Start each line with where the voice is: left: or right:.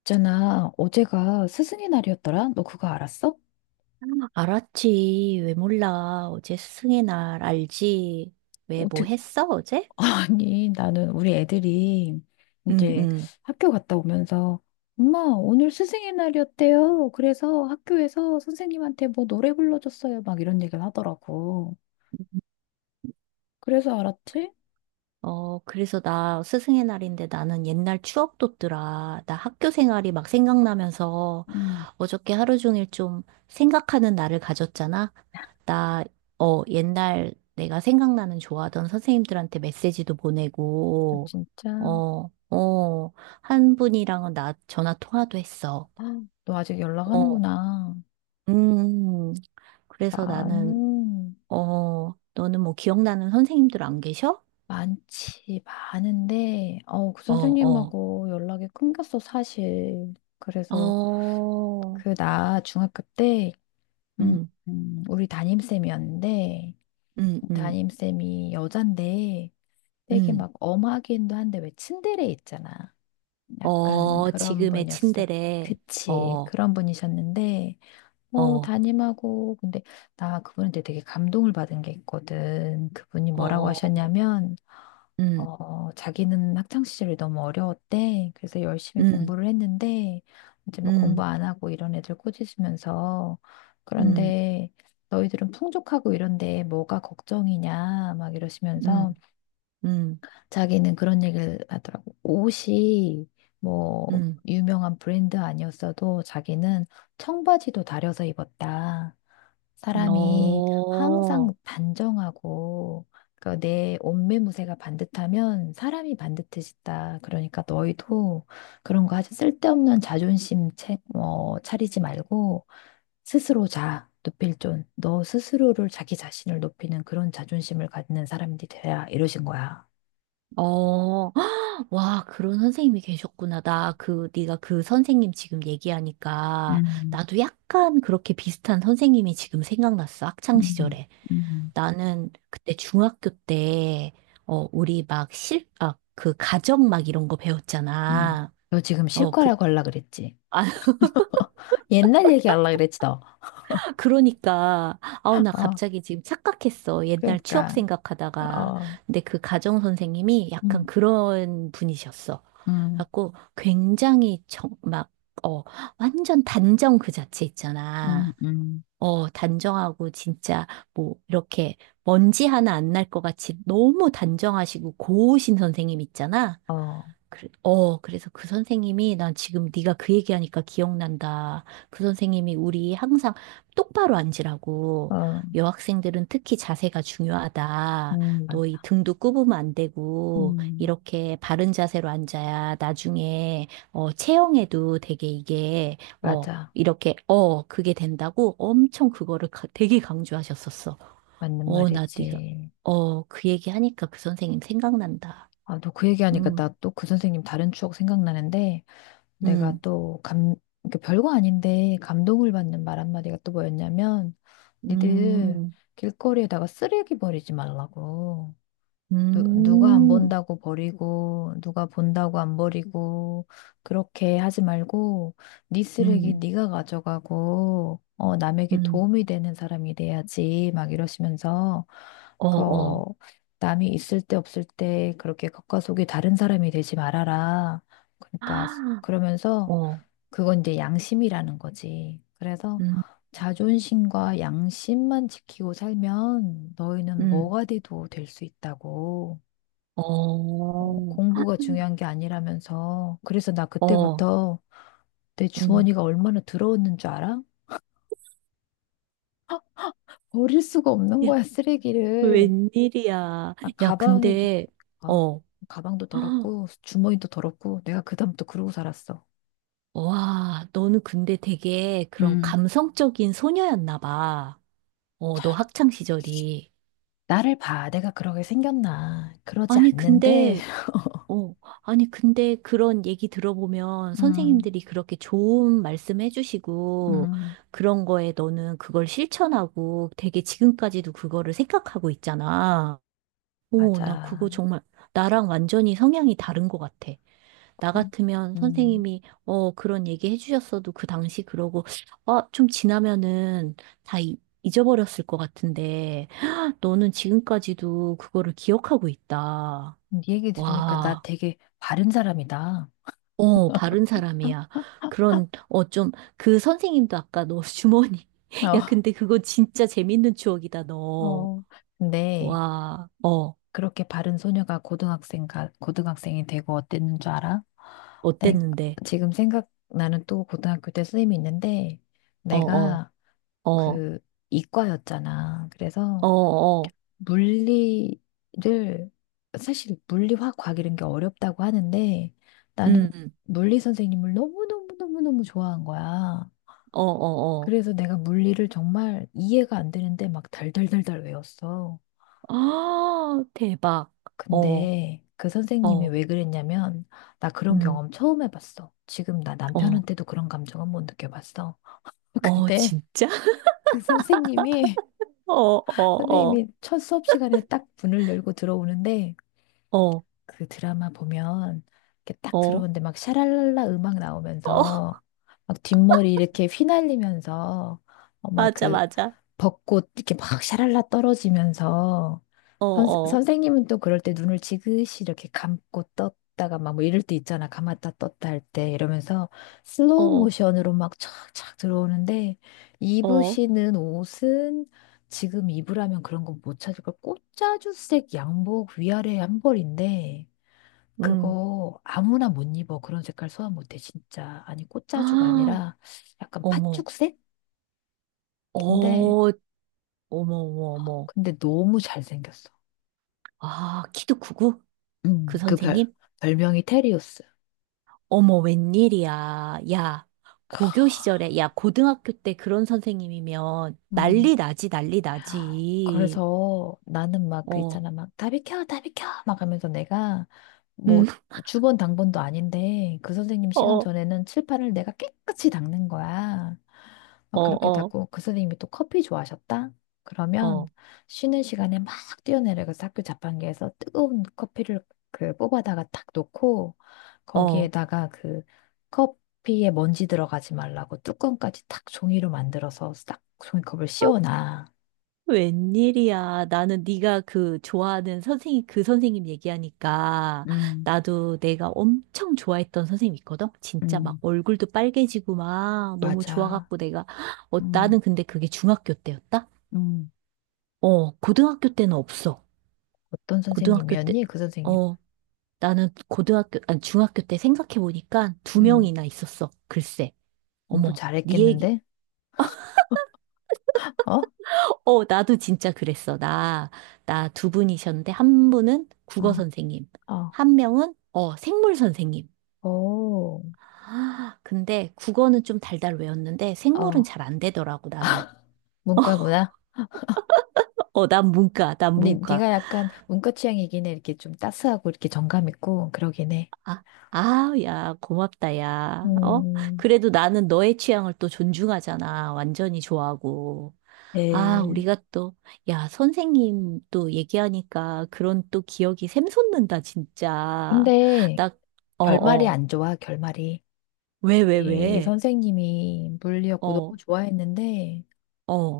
left: 있잖아, 어제가 스승의 날이었더라? 너 그거 알았어?
right: 알았지. 왜 몰라. 어제 스승의 날 알지. 왜 뭐
left: 어떻게,
right: 했어, 어제?
left: 아니, 나는 우리 애들이
right: 응,
left: 이제
right: 응.
left: 학교 갔다 오면서, 엄마, 오늘 스승의 날이었대요. 그래서 학교에서 선생님한테 뭐 노래 불러줬어요. 막 이런 얘기를 하더라고. 그래서 알았지?
right: 그래서 나 스승의 날인데 나는 옛날 추억 돋더라. 나 학교 생활이 막 생각나면서
left: 음,
right: 어저께 하루 종일 좀 생각하는 날을 가졌잖아. 나, 옛날 내가 생각나는 좋아하던 선생님들한테 메시지도
left: 아,
right: 보내고,
left: 진짜.
right: 어, 어, 한 분이랑은 나 전화 통화도 했어.
left: 아, 너 아직
right: 어,
left: 연락하는구나.
right: 음. 그래서 나는,
left: 나는
right: 너는 뭐 기억나는 선생님들 안 계셔?
left: 많지, 많은데, 그
right: 어, 어,
left: 선생님하고 연락이 끊겼어, 사실. 그래서
right: 어,
left: 그, 나 중학교 때, 음,
right: 음,
left: 우리 담임쌤이었는데,
right: 음, 음,
left: 담임쌤이 여잔데, 되게
right: 음.
left: 막 엄하기도 한데, 왜 츤데레 있잖아. 약간 그런
right: 지금의
left: 분이었어.
right: 친데레, 어,
left: 그치,
right: 어,
left: 그런 분이셨는데, 뭐, 담임하고, 근데 나 그분한테 되게 감동을 받은 게 있거든. 그분이 뭐라고
right: 어,
left: 하셨냐면,
right: 음,
left: 자기는 학창시절이 너무 어려웠대. 그래서 열심히
right: 음,
left: 공부를 했는데, 이제 뭐 공부
right: 음,
left: 안 하고 이런 애들 꾸짖으면서,
right: 음,
left: 그런데 너희들은 풍족하고 이런데 뭐가 걱정이냐, 막 이러시면서
right: 음, 음,
left: 자기는 그런 얘기를 하더라고. 옷이 뭐
right: 음,
left: 유명한 브랜드 아니었어도 자기는 청바지도 다려서 입었다. 사람이
right: 어,
left: 항상 단정하고 그내 옷매무새가 반듯하면 사람이 반듯해진다. 그러니까 너희도 그런 거 아주 쓸데없는 자존심 차리지 말고 스스로 자. 높일 존. 너 스스로를 자기 자신을 높이는 그런 자존심을 갖는 사람들이 돼야 이러신 거야.
right: 어. 와, 그런 선생님이 계셨구나. 나 그, 네가 그 선생님 지금 얘기하니까
left: 음,
right: 나도 약간 그렇게 비슷한 선생님이 지금 생각났어. 학창
left: 음,
right: 시절에.
left: 음,
right: 나는 그때 중학교 때, 우리 막 아, 그 가정 막 이런 거
left: 음.
right: 배웠잖아.
left: 너 지금
right: 그,
left: 실과라고 하려 그랬지?
right: 아,
left: 옛날 얘기 하려 그랬지 너.
right: 그러니까. 아우, 나
left: 어,
right: 갑자기 지금 착각했어. 옛날 추억
left: 그러니까
right: 생각하다가.
left: 어.
right: 근데 그 가정 선생님이 약간
left: 음.
right: 그런 분이셨어.
left: 음,
right: 갖고 굉장히 막, 어, 완전 단정 그 자체
left: 음,
right: 있잖아.
left: 음.
right: 단정하고 진짜 뭐 이렇게 먼지 하나 안 날 것 같이 너무 단정하시고 고우신 선생님 있잖아.
left: 어, 어,
right: 그래, 그래서 그 선생님이 난 지금 네가 그 얘기하니까 기억난다. 그 선생님이 우리 항상 똑바로 앉으라고 여학생들은 특히 자세가 중요하다.
left: 맞,
right: 너 이 등도 굽으면 안 되고
left: 음,
right: 이렇게 바른 자세로 앉아야 나중에 체형에도 되게 이게
left: 맞아.
right: 이렇게 그게 된다고 엄청 그거를 되게 강조하셨었어.
left: 맞는
right: 나 네가
left: 말이지.
right: 그 얘기하니까 그 선생님 생각난다.
left: 아, 너 그 얘기하니까 나
right: 음.
left: 또 그 선생님 다른 추억 생각나는데, 내가
right: 음.
left: 또 감, 그러니까 별거 아닌데 감동을 받는 말 한마디가 또 뭐였냐면, 니들
right: 음,
left: 길거리에다가 쓰레기 버리지 말라고. 누가 안
right: 음,
left: 본다고 버리고, 누가 본다고 안 버리고, 그렇게 하지 말고, 네 쓰레기
right: 음,
left: 네가 가져가고, 남에게
right: 음,
left: 도움이 되는 사람이 돼야지, 막 이러시면서,
right: 어,
left: 그,
right: 어,
left: 어, 남이 있을 때 없을 때 그렇게 겉과 속이 다른 사람이 되지 말아라. 그러니까,
right: 아,
left: 그러면서,
right: 어,
left: 그건 이제 양심이라는 거지. 그래서,
right: 음,
left: 자존심과 양심만 지키고 살면 너희는
right: 음,
left: 뭐가 돼도 될 수 있다고.
right: 어,
left: 공부가 중요한 게 아니라면서. 그래서 나
right: 어,
left: 그때부터 내
right: 음.
left: 주머니가 얼마나 더러웠는 줄 알아? 버릴 수가 없는
right: 야,
left: 거야, 쓰레기를.
right: 웬일이야.
left: 아,
right: 야,
left: 가방에도,
right: 근데,
left: 아,
right: 어,
left: 가방도
right: 헉,
left: 더럽고, 주머니도 더럽고, 내가 그다음부터 그러고 살았어.
right: 와, 너는 근데 되게 그런
left: 음,
right: 감성적인 소녀였나 봐. 너 학창 시절이.
left: 나를 봐. 내가 그러게 생겼나. 그러지
right: 아니,
left: 않는데,
right: 근데 어, 아니, 근데 그런 얘기 들어보면
left: 음,
right: 선생님들이 그렇게 좋은 말씀 해주시고
left: 음.
right: 그런 거에 너는 그걸 실천하고 되게 지금까지도 그거를 생각하고 있잖아. 오, 나 그거
left: 맞아.
right: 정말 나랑 완전히 성향이 다른 것 같아. 나
left: 음,
right: 같으면
left: 음.
right: 선생님이 그런 얘기 해주셨어도 그 당시 그러고 아, 좀 지나면은 다 잊어버렸을 것 같은데 너는 지금까지도 그거를 기억하고 있다.
left: 네 얘기 들으니까 나
right: 와.
left: 되게 바른 사람이다.
right: 바른 사람이야. 그런, 좀, 그 선생님도 아까 너 주머니.
left: 어,
right: 야, 근데 그거 진짜 재밌는 추억이다, 너.
left: 어. 근데,
right: 와,
left: 그렇게 바른 소녀가 고등학생가 고등학생이 되고 어땠는 줄 알아? 네,
right: 어땠는데?
left: 지금 생각나는 또 고등학교 때 선생님이 있는데
right: 어, 어,
left: 내가
right: 어,
left: 그 이과였잖아. 그래서
right: 어, 어,
left: 물리를 사실 물리화 과학 이런 게 어렵다고 하는데 나는
right: 음,
left: 물리 선생님을 너무너무너무너무 좋아한 거야.
right: 어, 어, 어.
left: 그래서 내가 물리를 정말 이해가 안 되는데 막 달달달달 외웠어.
right: 아, 대박. 어,
left: 근데 그 선생님이
right: 어,
left: 왜 그랬냐면, 나 그런
right: 음,
left: 경험 처음 해봤어. 지금 나
right: 어,
left: 남편한테도 그런 감정은 못 느껴봤어.
right: 어,
left: 근데
right: 진짜?
left: 그 선생님이,
right: 어, 어,
left: 선생님이 첫 수업 시간에 딱 문을 열고 들어오는데,
right: 어, 어,
left: 그 드라마 보면 이렇게 딱
right: 어,
left: 들어오는데 막 샤랄랄라 음악
right: 어,
left: 나오면서 막 뒷머리 이렇게 휘날리면서 어,
right: 맞아,
left: 막그
right: 맞아.
left: 벚꽃 이렇게 막 샤랄라 떨어지면서
right: 어,
left: 선,
right: 어,
left: 선생님은 또 그럴 때 눈을 지그시 이렇게 감고 떴다가 막 뭐 이럴 때 있잖아. 감았다 떴다 할 때 이러면서 슬로우
right: 어,
left: 모션으로 막 촥촥 들어오는데
right: 어,
left: 입으시는 옷은 지금 입으라면 그런 건 못 찾을 걸. 꽃자주색 양복 위아래 한 벌인데
right: 음.
left: 그거 아무나 못 입어. 그런 색깔 소화 못해, 진짜. 아니, 꽃자주가
right: 아,
left: 아니라 약간
right: 어머.
left: 팥죽색?
right: 어,
left: 근데,
right: 어머, 어머, 어머.
left: 근데 너무 잘생겼어.
right: 아, 키도 크고? 그
left: 음, 그 별,
right: 선생님?
left: 별명이 테리우스.
right: 어머, 웬일이야. 야, 고교 시절에, 야, 고등학교 때 그런 선생님이면
left: 음.
right: 난리 나지, 난리 나지.
left: 그래서 나는 막 그
right: 어,
left: 있잖아 막 다 비켜 다 비켜 막 하면서 내가
right: 음,
left: 뭐 주번 당번도 아닌데 그 선생님 시간
right: 어,
left: 전에는 칠판을 내가 깨끗이 닦는 거야.
right: 어,
left: 막 그렇게
right: 어,
left: 닦고 그 선생님이 또 커피 좋아하셨다? 그러면
right: 어,
left: 쉬는 시간에 막 뛰어내려가서 학교 자판기에서 뜨거운 커피를 그 뽑아다가 탁 놓고
right: 어.
left: 거기에다가 그 커피에 먼지 들어가지 말라고 뚜껑까지 탁 종이로 만들어서 싹 종이컵을 씌워놔.
right: 웬일이야. 나는 네가 그 좋아하는 선생님, 그 선생님 얘기하니까
left: 음.
right: 나도 내가 엄청 좋아했던 선생님 있거든? 진짜 막
left: 음,
right: 얼굴도 빨개지고 막 너무
left: 맞아.
right: 좋아갖고 내가
left: 음,
right: 나는 근데 그게 중학교 때였다?
left: 음.
right: 고등학교 때는 없어.
left: 어떤
right: 고등학교 때,
left: 선생님이었니? 그 선생님.
right: 어, 나는 고등학교, 아니, 중학교 때 생각해보니까 두
left: 음,
right: 명이나 있었어. 글쎄.
left: 공부
right: 어머, 네 얘기,
left: 잘했겠는데? 어?
right: 어, 어, 나도 진짜 그랬어. 나 두 분이셨는데, 한 분은 국어
left: 어,
right: 선생님,
left: 어,
right: 한 명은, 생물 선생님.
left: 오,
right: 아, 근데 국어는 좀 달달 외웠는데, 생물은
left: 어,
right: 잘 안 되더라고, 나는.
left: 문과구나.
right: 어, 난 문과, 난
left: 니,
right: 문과.
left: 니가 약간 문과 취향이긴 해. 이렇게 좀 따스하고 이렇게 정감 있고 그러긴 해.
right: 아, 아, 야, 고맙다, 야. 어?
left: 음,
right: 그래도 나는 너의 취향을 또 존중하잖아. 완전히 좋아하고. 아,
left: 예.
right: 우리가 또, 야, 선생님 또 얘기하니까 그런 또 기억이 샘솟는다, 진짜.
left: 근데
right: 나, 어,
left: 결말이
right: 어.
left: 안 좋아, 결말이.
right: 왜, 왜,
left: 이
right: 왜?
left: 선생님이 물리였고
right: 어,
left: 너무 좋아했는데,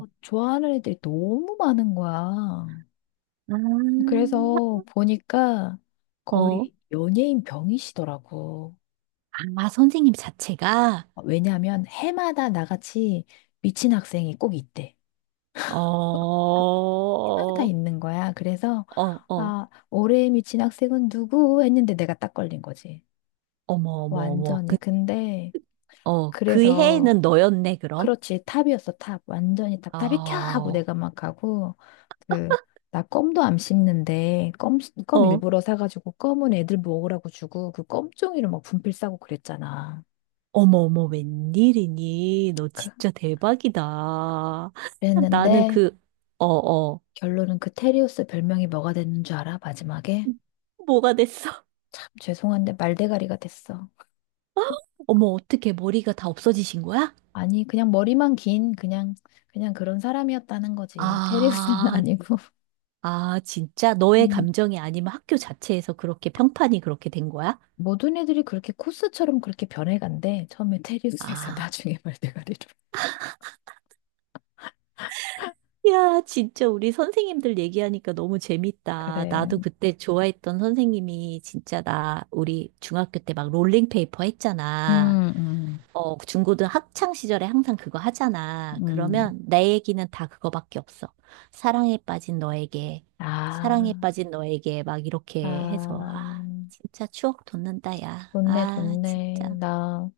left: 좋아하는 애들이 너무 많은 거야.
right: 아,
left: 그래서 보니까
right: 어.
left: 거의 연예인 병이시더라고.
right: 아, 선생님 자체가?
left: 왜냐하면 해마다 나같이 미친 학생이 꼭 있대.
right: 어,
left: 해마다
right: 어,
left: 있는 거야. 그래서
right: 어.
left: 아, 올해의 미친 학생은 누구? 했는데 내가 딱 걸린 거지.
right: 어머, 어머, 어머. 그,
left: 완전히. 근데
right: 어, 그
left: 그래서
right: 해에는 너였네, 그럼?
left: 그렇지. 탑이었어, 탑. 완전히 탑.
right: 아,
left: 탑이 켜! 하고
right: 어,
left: 내가 막 가고, 그, 나 껌도 안 씹는데, 껌 일부러 사가지고, 껌은 애들 먹으라고 주고, 그 껌종이를 막 분필 싸고 그랬잖아.
right: 어머, 어머, 웬일이니? 너
left: 그-
right: 진짜 대박이다. 나는
left: 그랬는데,
right: 그, 어, 어,
left: 결론은 그 테리우스 별명이 뭐가 됐는 줄 알아? 마지막에?
right: 뭐가 됐어?
left: 참 죄송한데, 말대가리가 됐어.
right: 어머, 어떻게 머리가 다 없어지신 거야?
left: 아니, 그냥 머리만 긴, 그냥 그런 사람이었다는 거지. 테리우스는
right: 아,
left: 아니고.
right: 아, 진짜 너의
left: 음.
right: 감정이 아니면 학교 자체에서 그렇게 평판이 그렇게 된 거야?
left: 모든 애들이 그렇게 코스처럼 그렇게 변해간대. 처음에 테리우스에서
right: 아,
left: 나중에 말대가리로.
right: 야, 진짜 우리 선생님들 얘기하니까 너무 재밌다.
left: 그래.
right: 나도 그때 좋아했던 선생님이 진짜 나, 우리 중학교 때 막 롤링페이퍼 했잖아.
left: 음, 음,
right: 그 중고등 학창 시절에 항상 그거 하잖아.
left: 음.
right: 그러면 내 얘기는 다 그거밖에 없어. 사랑에 빠진 너에게, 사랑에
left: 아,
right: 빠진 너에게 막 이렇게 해서,
left: 아,
right: 아, 진짜 추억 돋는다, 야.
left: 좋네,
right: 아,
left: 좋네.
right: 진짜.
left: 나,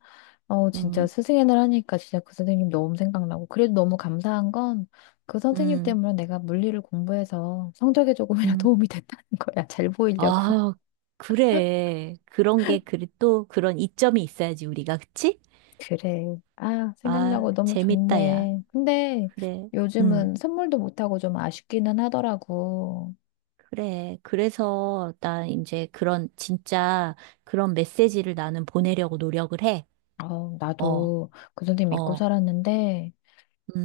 left: 진짜
right: 음,
left: 스승의 날 하니까 진짜 그 선생님 너무 생각나고. 그래도 너무 감사한 건 그 선생님
right: 음,
left: 때문에 내가 물리를 공부해서 성적에 조금이나
right: 음.
left: 도움이 됐다는 거야. 잘 보이려고.
right: 아, 그래. 그런 게, 그리 또 그런 이점이 있어야지, 우리가. 그치?
left: 그래. 아,
right: 아,
left: 생각나고 너무
right: 재밌다, 야.
left: 좋네. 근데
right: 그래. 음.
left: 요즘은 선물도 못하고 좀 아쉽기는 하더라고.
right: 그래. 그래서 나 이제 그런 진짜 그런 메시지를 나는 보내려고 노력을 해.
left: 어,
right: 어,
left: 나도 그 선생님 믿고
right: 어,
left: 살았는데,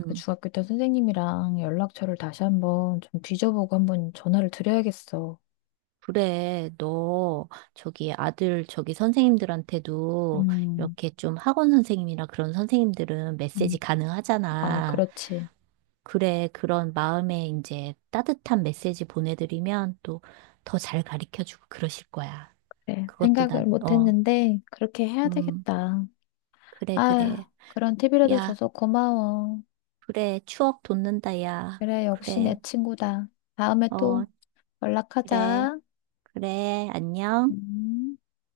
left: 그 중학교 때 선생님이랑 연락처를 다시 한번 좀 뒤져보고 한번 전화를 드려야겠어.
right: 그래. 너 저기 아들 저기 선생님들한테도
left: 음,
right: 이렇게 좀 학원 선생님이나 그런 선생님들은 메시지
left: 음, 어,
right: 가능하잖아.
left: 그렇지.
right: 그래. 그런 마음에 이제 따뜻한 메시지 보내드리면 또 더 잘 가르쳐주고 그러실 거야.
left: 그래.
right: 그것도
left: 생각을
right: 난, 어,
left: 못했는데, 그렇게 해야
right: 음.
left: 되겠다.
right: 그래, 그래.
left: 아, 그런 팁이라도
right: 야.
left: 줘서 고마워.
right: 그래, 추억 돋는다, 야.
left: 그래, 역시 내
right: 그래,
left: 친구다. 다음에 또
right: 어, 그래,
left: 연락하자.
right: 그래, 안녕.
left: 음.